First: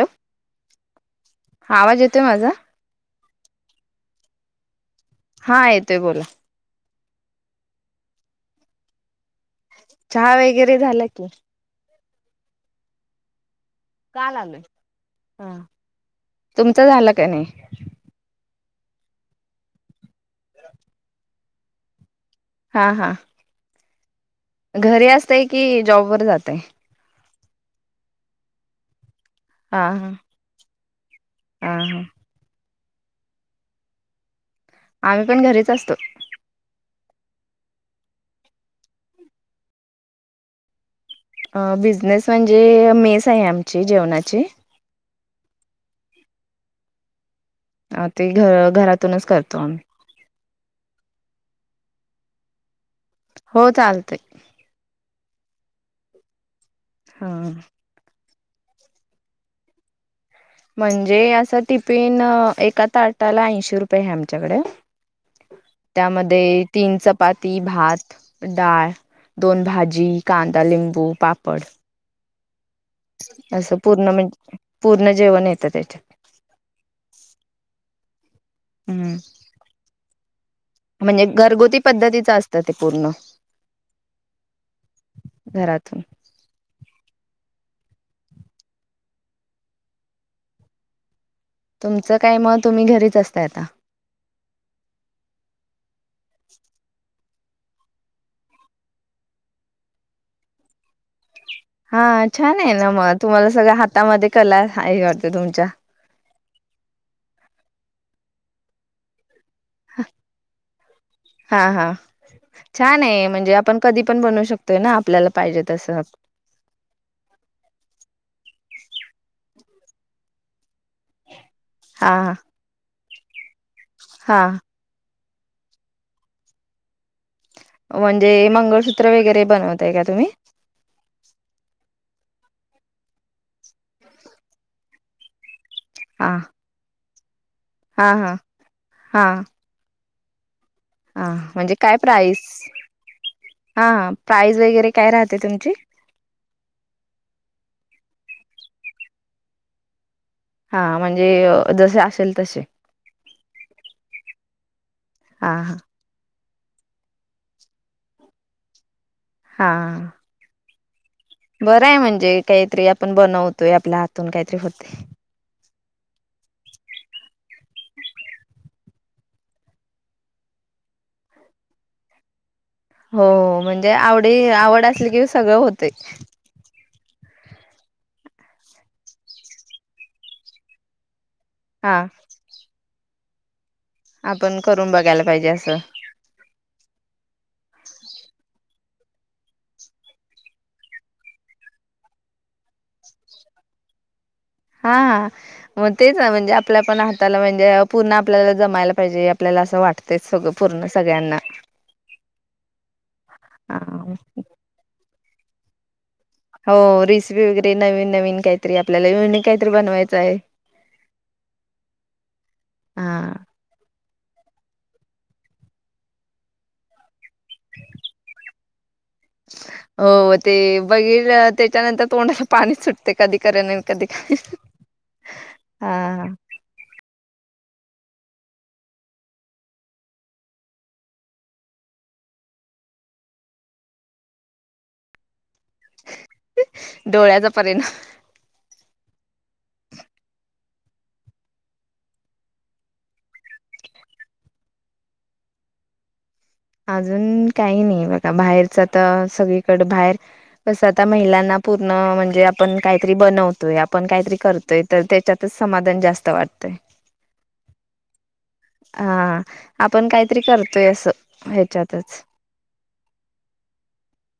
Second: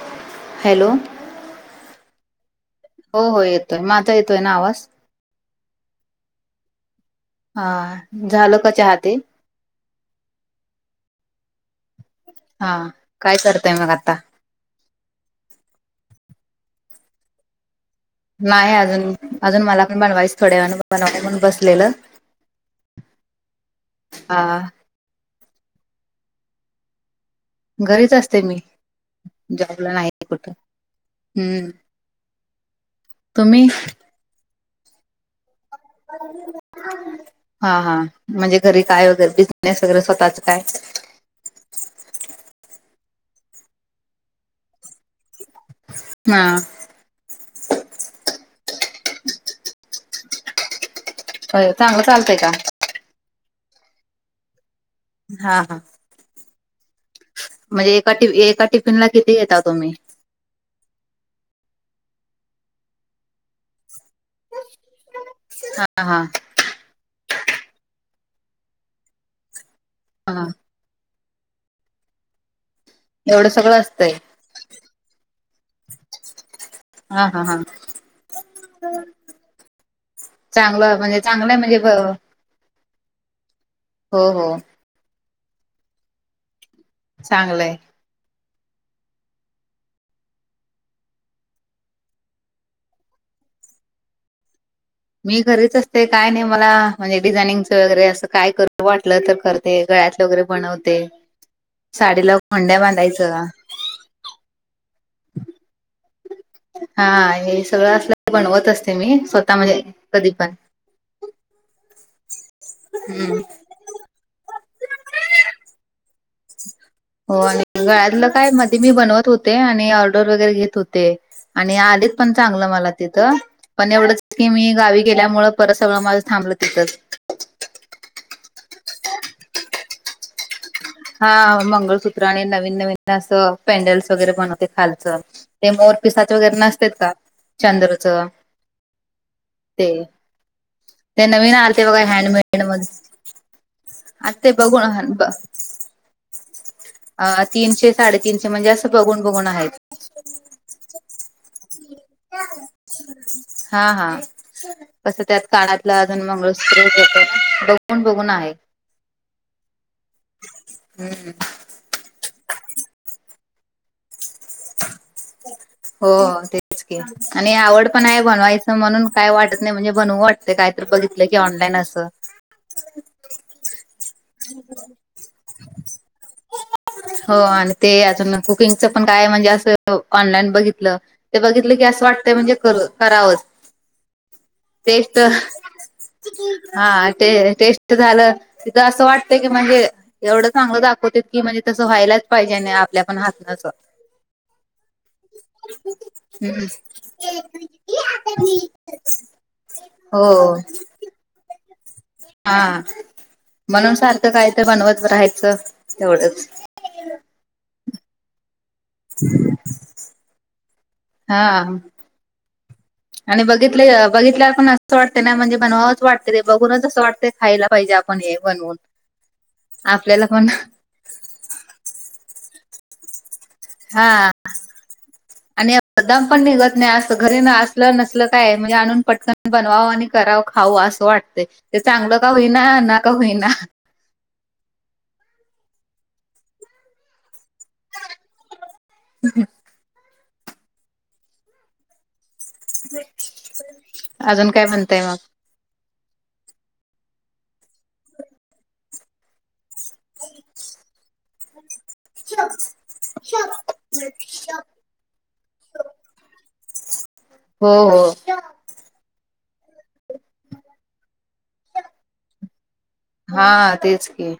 Hello hello हा आवाज येतोय माझा. हो हो येतोय माझा येतोय ना आवाज. हा येतोय बोल. हा झालं का चहा ती- चहा वगैरे झाला की. हा काय करताय मग आता.? तुमच झालं का नाही? नाही अजून, अजून मला पण बनवायचं थोड्याच वेळाने बनवा म्हून बसलेलं. हा, हा. हां. घरी असते की जॉब वर जातय? घरीच असते मी हा जॉबला हा नाही कुठं हम्म- हा हा तुम्ही आम्ही पण घरीच असतोय. हा म्हणजे घरी काय वगैरे बिझनेस स्वतःच काय? अ बिझनेस म्हणजे मेस आहे आमची जेवणाची हां. ते घर घरातूनच करतो आम्ही हो चांगलं चालतय का? हो चालतंय. हा हां हा म्हणजे एका एका टिफिन ला किती घेता तुम्ही? म्हणजे असं टिफिन एका ताटाला ऐंशी रुपये आमच्या कडे हा हा त्यामध्ये- तीन चपाती, भात, डाळ, दोन भाजी, हा कांदा, लिंबू पापड पड एवढं असं सगळं पूर्ण असतंय म्हण पूर्ण जेवण येतं त्याच्या- हा हां हां हम्म. चांगलं म्हणजे चांगलंय म्हणजे घरगुती पद्धतीच असतं ते पूर्ण- हो हो. घरातून चांगलंय. तुमचं काय म तुम्ही घरीच असताय आता मी घरीच असते काय नाही मला म्हणजे डिझायनिंगच वगैरे असं काय कर वाटलं तर खरं ते गळ्यातले वगैरे बनवते. हा साडीला छान आहे खोंड्या ना मग बांधायचं तुम्हाला सगळ्या हातामध्ये कला आहे वाटते तुमच्या. हां हे सगळं असलं बनवत असते मी स्वतः कधी पण- हां हां छान आहे हम्म म्हणजे आपण कधी पण बनवू शकतोय ना आपल्याला पाहिजे तसं. हो आणि गळ्यातलं काय मध्ये मी बनवत होते आणि ऑर्डर वगैरे घेत होते. ते आणि आलेत हा पण चांगलं मला तिथं पण एवढं हा. की मी गावी गेल्यामुळ परत सगळं माझं थाबलं तिंथच म्हणजे मंगळसूत्र वगैरे बनवताय का तुम्ही? हा मंगळसूत्र आणि नवीन, नवीन पॅनडल्स वगैरे बनवते खालच. ते मोर पीसाच हा वगैरे नसत का हा चंद्राचं हा हा. ते- ते हा नवीन म्हणजे आलते काय बघा प्राईस? हॅडमेड मध्ये- हा प्राईज वगैरे काय राहते तुमची? अ तीनशे, साडेतीनशे म्हणजे असं बघून बघून आहेत. हा म्हणजे जसे असेल तसे. हा हा,, कसं त्यात हा हा कानातल्यात मंगळसुत्र [unintelligible] बघून बघून आहे. हां. हम्म. बरंय म्हणजे काहीतरी आपण बनवतोय, आपल्या हातून काहीतरी होते. हो तेच आणि आवड पण हाय बनवायचं म्हणून काय वाटत नाही, म्हणजे बनवु वाटतय काय तर बघितलं की ऑनलाईन असं. हा हो, म्हणजे आवडी आवड असली की सगळं होतेय. हो, आणि ते अजून कुकिंगच पण काय म्हणजे असं, ऑनलाईन बघितलं ते बघितलं की हा असं वाटतंय म्हणजे करू, करावंच. आपण करून टेस्ट बघायला पाहिजे असं. हा ते टेस्ट झालं, तिथं असं वाटतं की म्हणजे एवढं चांगलं दाखवतेत की म्हणजे तसं व्हायलाच पाहिजे आणी, आपल्यापण हातनं असं. हा. मग तेच ना म्हणजे हम्म आपल्या पण हाताला म्हणजे पूर्ण आपल्याला जमायला पाहिजे,, आपल्याला असं वाटतयच सगळं हो पूर्ण सगळ्यांना. हा, म्हणून सारखं काय तर बनवत राहायचं,, तेवढंच. हो, रेसिपी वगैरे नवीन नवीन काहीतरी आपल्याला युनिक काहीतरी बनवायचं आहे. हा. हा आणि बघितले बघितल्याला पण असंच वाटतें ना, म्हणजे बनवावंच वाटतं ते, तेबघूनच असं वाटतें खायला पाहिजे. पण हे बणवून. हो ते बगर त्याच्यानंतर तोंडाला पाणी सुटतय, कधी करेन कधी हा, आणि ब हा दमपण निगत नाही असत घर न असत लं नसलं काय,, म्हणजे आणून पटकन बनवावं आणि करावं खावं असं वाटतंय. ते चांगलं का हूईना, ना का हूईना. डोळ्याचा परिणाम. ह हम्म. अजून काय म्हणताय मग. अजून काही नाही बघा,, बाहेरचं आता सगळीकडं बाहेर कसं आता महिलांना पूर्ण म्हणजे आपण काहीतरी बनवतोय, आपण काहीतरी कर तर त्याच्यातच समाधान जास्त वाटतंय. हो हो. हा, आपण काहीतरी करतोय असं ह्याच्यातच. हा तेच की.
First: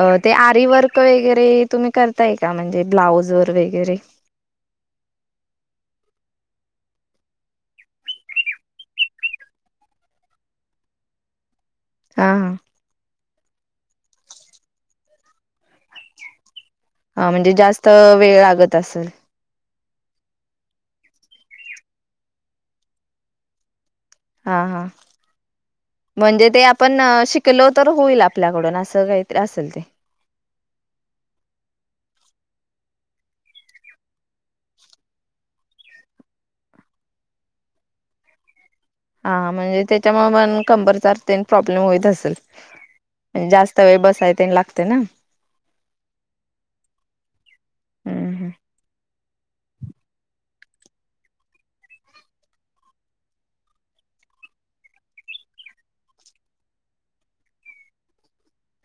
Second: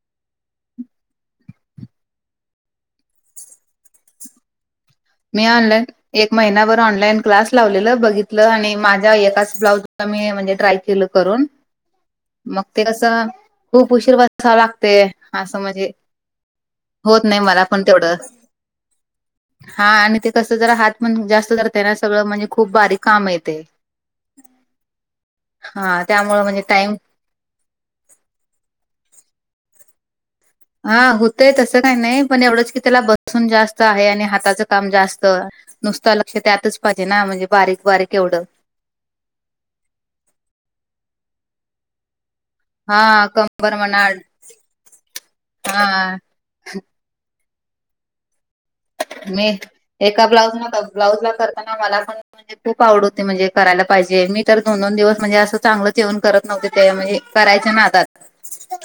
अ ते आरी वर्क वगैरे तुम्ही करताय का म्हणजे ब्लाऊज वर वगैरे? मी ऑनलाइन एक महिनाभर ऑनलाईन क्लास लावलेलं, बघितलं आणि माझ्या एकाच ब्लाउज ला मी म्हणजे ट्राय केलं करून. हा हा मग ते कसं, खूप उशीर बसावं लागतय,, असं म्हणजे होत हा नाही म्हणजे मला पण जास्त तेवढं वेळ लागत असल. हा, आणि ते कसं जरा हात पण जास्त धरते ना, सगळं म्हणजे खूप बारीक कामय ते. हा हा, हा त्यामुळे म्हणजे ते टाइम आपण शिक कलो तर होईल आपल्याकडून, असं कायतर असल हा होतय तसं काही नाही पण एवढंच की त्याला बसून जास्त आहे. आणि हाताचं काम जास्त नुसत लक्ष त्यातच पाहिजे ना म्हणजे बारीक बारीक एवढं हा म्हणजे त्याच्यामुळे म कंबरचा ते प्रॉब्लेम होईत असेल. हा कंबर जास्त वेळ म्हणा बसाय तेन लागते ना. हा. हम्म हम्म मी, एका ब्लाऊज न ब्लाऊजला करताना मला पण खूप आवड होते म्हणजे करायला पाहिजे मी तर दोन -दोन दिवस म्हणजे असं चांगलं ठेवन करत नव्हती ते म्हणजे करायच्या नादात.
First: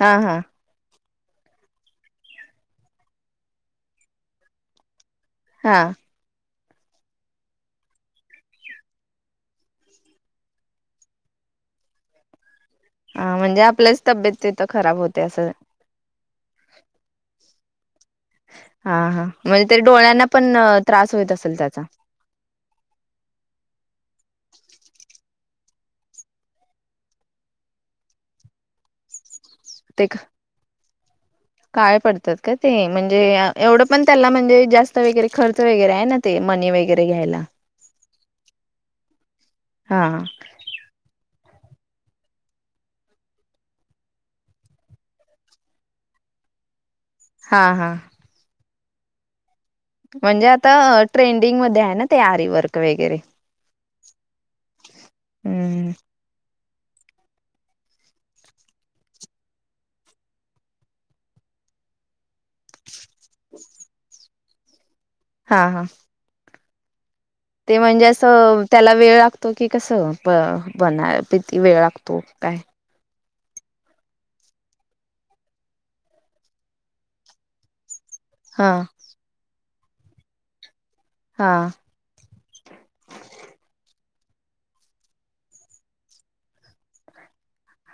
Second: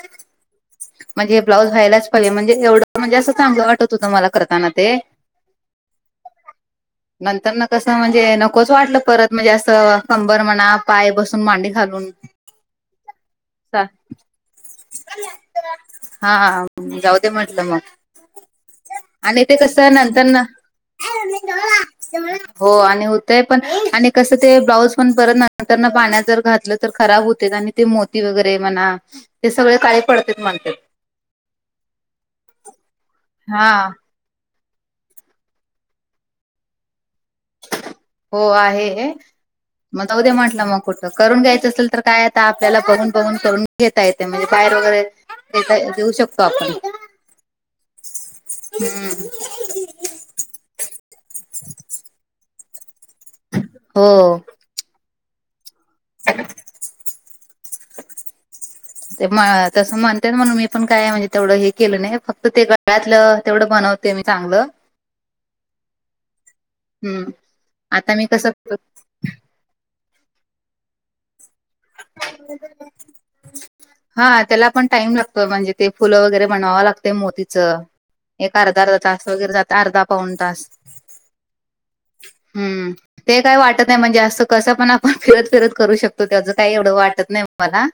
हा हा. म्हणजे हे ब्लाऊज व्हायलाच पाहिजे म्हणजे एवढं म्हणजे असं चांगल वाटत होतं मला करताना. ते. हा. [inaudible] नंतर ना कसं म्हणजे नकोच वाटलं परत म्हणजे असं कंबर म्हणा, पाय बसून मांडी घालून हा म्हणजे आपल्याच तब्येत तीथं खराब होते. असं हा, जाऊदे म्हटलं मग. हा हा, आणि ते म्हणजे तरी कसं डोळ्यांना नंतर ना पण त्रास होईत असेल त्याचा. हो आणि होतय पण आणि कस ते ब्लाऊज पण परत नंतर पाण्यात जर घातलं तर खराब होते आणि ते मोती वगैरे म्हणा, ते सगळे काळे ते पडत म्हणतात. काळे पडतात का ते म्हणजे हा एवढं पण त्याला म्हणजे जास्त वगैरे खर्च वगैरे आहे ना ते मनी वगैरे घ्यायला. हो आहे. हा मग उद्या म्हटलं मग कुठे करून घ्यायचं असेल तर काय आता आपल्याला बघून बघून करून घेता येते, म्हणजे बाहेर वगैरे देता देऊ शकतो आपण. [inaudible] हा हा,, हम्म [inaudible] म्हणजे आता अ ट्रेंडिंग मध्ये आहे ना ते आरी वर्क वगैरे हो. हम्म. [inaudible] ते म तस मानण्यात म्हणून मी पण काय म्हणजे तेवढं हे केलं नाही, फक्त ते गट यातल तेवड बनवते मी चांगल. हा हा,, हम्म. ते म्हणजे आता मी कसं असं करतो, त्याला वेळ लागतो की कसं ब- बनाय किती वेळ लागतो? काय ह [inaudible] हा त्याला पण टाइम लागतो म्हणजे ते फुलं वगैरे बनवाव लागते मोतीचं एक हा अर्धा -अर्धा तास वगैरे जात, अर्धा पाऊन तास हां. हम् ते काय वाटत नाही म्हणजे असं कसं पण आपण फिरत- फिरत करू शकतो त्याच काही एवढं वाटत नाही मला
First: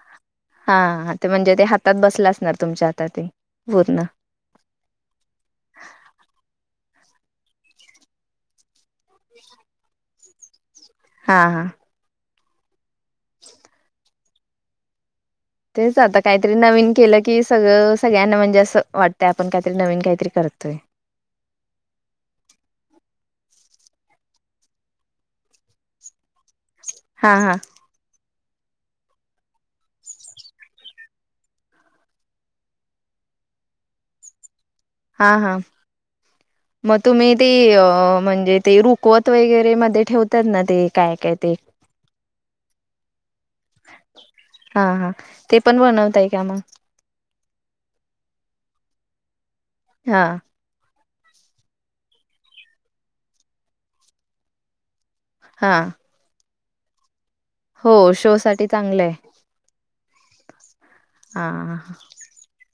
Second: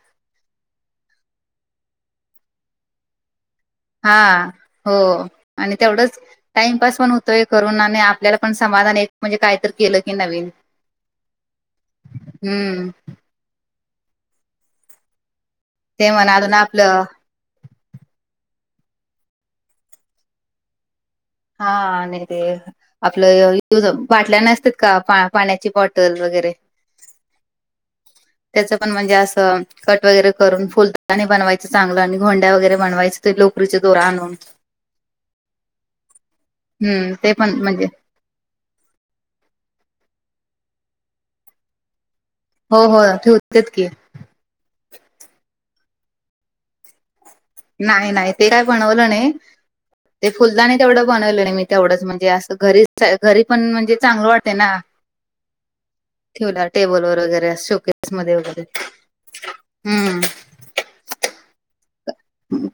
हा हा, ते म्हणजे ते हातात बसल असणार तुमच्या आता ते वरून हा हो, आणि तेवढंच टाइमपास पण होतोय करून आणि आपल्याला पण समाधान एक म्हणजे काय तरी केल की नवीन हा हा,, हम्म. [inaudible] तेच ते आता म्हणा काहीतरी अजून नवीन आपलं केलं की सगळं सगळ्यांना म्हणजे असं वाटतंय आपण काहीतरी नवीन काहीतरी करतोय‌. हा आणि ते. आपलं इथ ज बाटल्या नसत्यात का पा पाण्याची बॉटल वगैरे. हां हां. [inaudible] त्याचं पण म्हणजे असं कट वगैरे करून फुलदाणी बनवायचं चांगलं आणि घोंड्या वगैरे बनवायचं. ते लोकरीचे दोर आणून हा हा. मग हम्म ते तुम्ही ती पण म्हणजे अ म्हणजे ते रुकवत वगैरे मध्ये ठेवतात ना ते काय काय ते. हो होय ठेवत्यात की. हा हा‌. ते पण बनवताय काय मग? नाय नाय ते काय बनवलं नैय‌. हा ते फुलदाणी तेवढं बनवलं नाही मी तेवढंच म्हणजे असं घरी च घरी पण म्हणजे चांगलं वाटतय ना. हां. ठेवल्या टेबल वगैरे शो केेस मध्ये शो वगैरे. साठी चांगलं आहे हम्म हा ह.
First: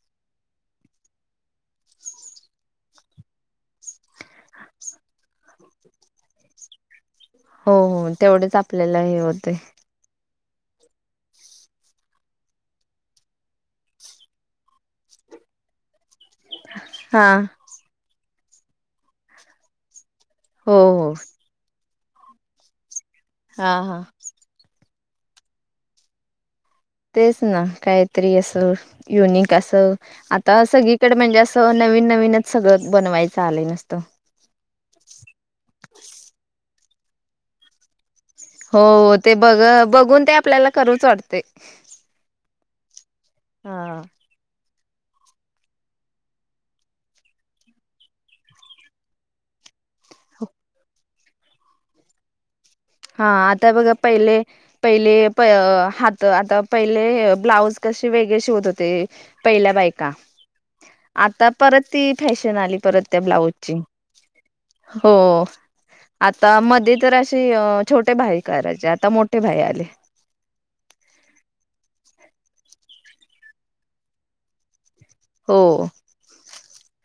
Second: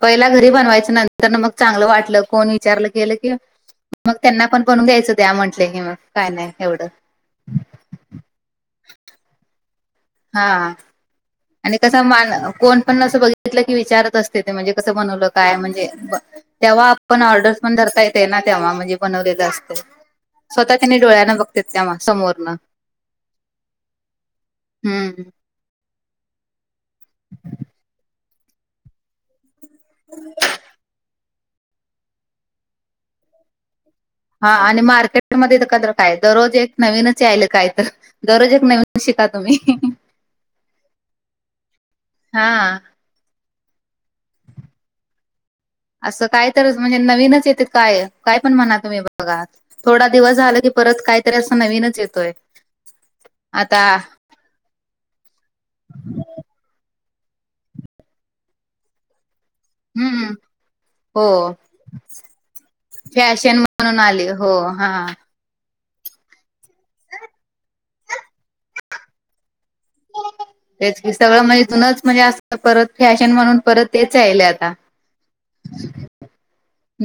पहिला घरी बनवायच नंतरण मग चांगलं वाटलं कोण विचारलं केलं कि मग त्यांना पण बनून दयायचं दया म्हटले की मग काय नाही एवढं. हो हो. तेवढेच आपल्याला हे होतय. हा हा. आणि कसं मग कोण पण असं बघितलं की विचारत असते ते म्हणजे कसं बनवलं काय म्हणजे ब तेव्हा आपण हा ऑर्डर्स पण धरता येते ना तेव्हा म्हणजे बनवलेलं असतं. स्वतः हो त्यांनी हो डोळ्यान बघत्यात तेव्हा समोरन. हा हा. हम्म. तेच ना काहीतरी असं युनिक असं. आता सग- कडे म्हणजे असं नवीन नवीनच सगळं बनवायचं आलंय नुस्तं. हा आणि मार्केटमध्ये तर क्र काय दररोज एक नवीनच यायल काय तर. दररोज एक हो नवीन शिका ते बघ तुम्ही बघून ते आपल्याला करूच वाटते. हा‌. हा. असं काय तरच म्हणजे नवीनच येते काय. काय पण म्हणा तुम्ही बघा. थोडा दिवस झाला की परत काहीतरी असं नवीनच येतोय. हा आता बघा पहिले पहिले प हात आता पहिले ब्लाऊज कसे वेगळे शिवत होते. पहिल्या बायका. हम्म हो आता परत ती फॅशन आली परत त्या फॅशन ब्लाउजची. म्हणून आली हो. हा. आता मध्ये तर असे छोटे भाई करायचे आता मोठे भाई आले. [unintelligible] तेच क सगळं म्हणजे जुनच म्हणजे अस परत फॅशन म्हणून परत तेच याहिल आता. हो. [inaudible]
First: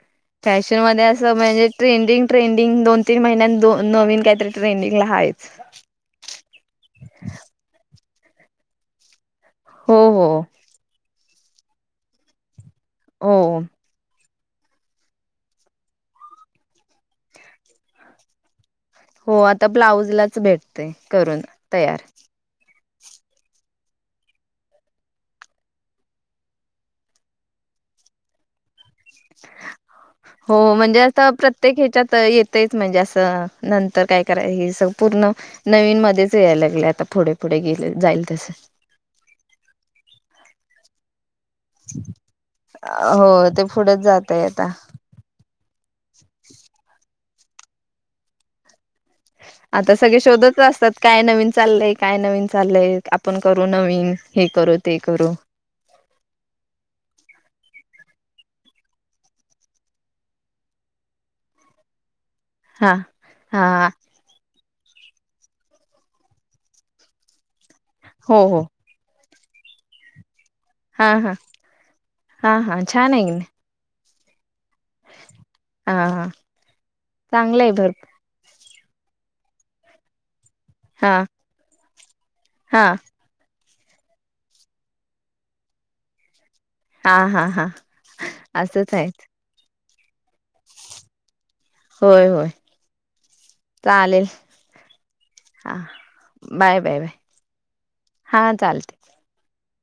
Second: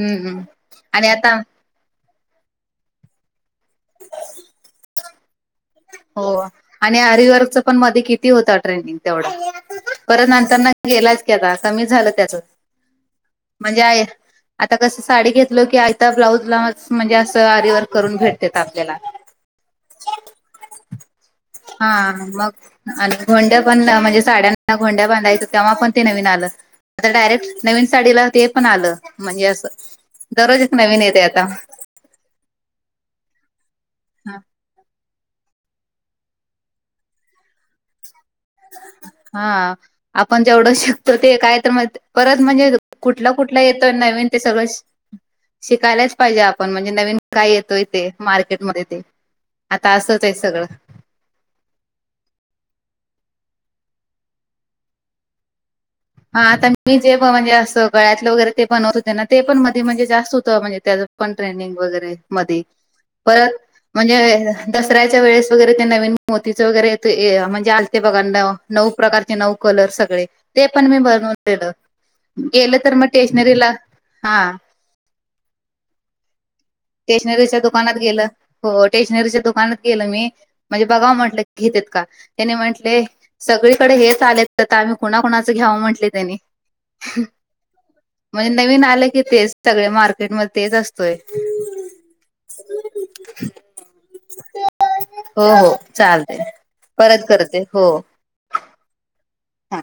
फॅशनमध्ये आणि असं, आता मजे ट्रेंडिंग- ट्रेंडिंग. दोन- तीन महिन्यात, दोन नवीन काहीतरी ट्रेंडिंगला हायच. हो. आणि आरीवर्कचं पण, मधी किती होता ट्रेंडिंग तेवढा. हो परत हो नंतरन गेलाच की आता. कमी झालं त्याचं. हो म्हणजे आयर आता कसं, साडी घेतलो की, आयता ब्लाऊजलाच म्हणजे असं, आरीवर्क करून भेटतेेत आपल्याला. हो आता ब्लाउजलाच भेटतय, करून. तयार. हा, मग? आणि गोंड्या पण ना. म्हणजे, साड्यांना गोंड्या बांधायचं, तेव्हा पण ते नवीन आलं. आता डायरेक्ट, नवीन साडीला ते पण आलं. म्हणजे असं हो दररोज एक म्हणजे नवीन येते आता, प्रत्येक ह्याच्यात येत तेयच म्हणजे असं, नंतर काय कराय हे स- पूर्ण, नवीन मध्येच याय लागलं आता. पुढे- पुढे गेलं, जाईल तसं. हा. आपण जेवढं शिकतो, ते काय तर म परत म्हणजे, कुठलं- हो कुठलं ते येतं पुढेच नवीन ते जातय सगळं आता. शि शिकायलाच पाहिजे आपण. म्हणजे, नवीन काय येतोय ते, मार्केट मध्ये ते. आता सगळी, असंच आहे शोधतं सगळं असतात. काय नवीन चाललंय, काय नवीन चाललंय. आपण करू नवीन. हे करू, ते करू. हा, आता मी जे म्हणजे असं, गळ्यातलं वगैरे ते बनवत होते ना, ते पण मधे म्हणजे जास्त होतं. म्हणजे त्याज पण ट्रेनिंग वगैरे, मधी. हा परत हा म्हणजे दसऱ्याच्या वेळेस वगैरे, ते नवीन मोतीच वगैरे येतं ये म्हणजे आलते बघा, हो नव हो नऊ प्रकारचे नऊ. कलर सगळे. ते पण मी हा हा बनवून दिलं. हा गेलं हा तर मग, छान आहे टेशनरीला. हा. हा, हा. टेशनरीच्या चांगलं आहे दुकानात भरपूर गेलं, हो. टेशनरीच्या दुकानात गेलं मी. म्हणजे हा बघाव म्हटलं घेतेत का? त्याने हा म्हंटले सगळीकडे हेच आले तर, ता आम्ही कुणाकुणाचं घ्यावं म्हटले, त्यानी. हा [unintelligible] हा हा म्हने, नवीन असंच आलं की, आहेत तेच. सगळे मार्केट मध्ये तेच असतोय. होय, होय. चालेल. हो, हा हो. चालतय. बाय बाय बाय परत करते. हो. हा, चालतय. हा.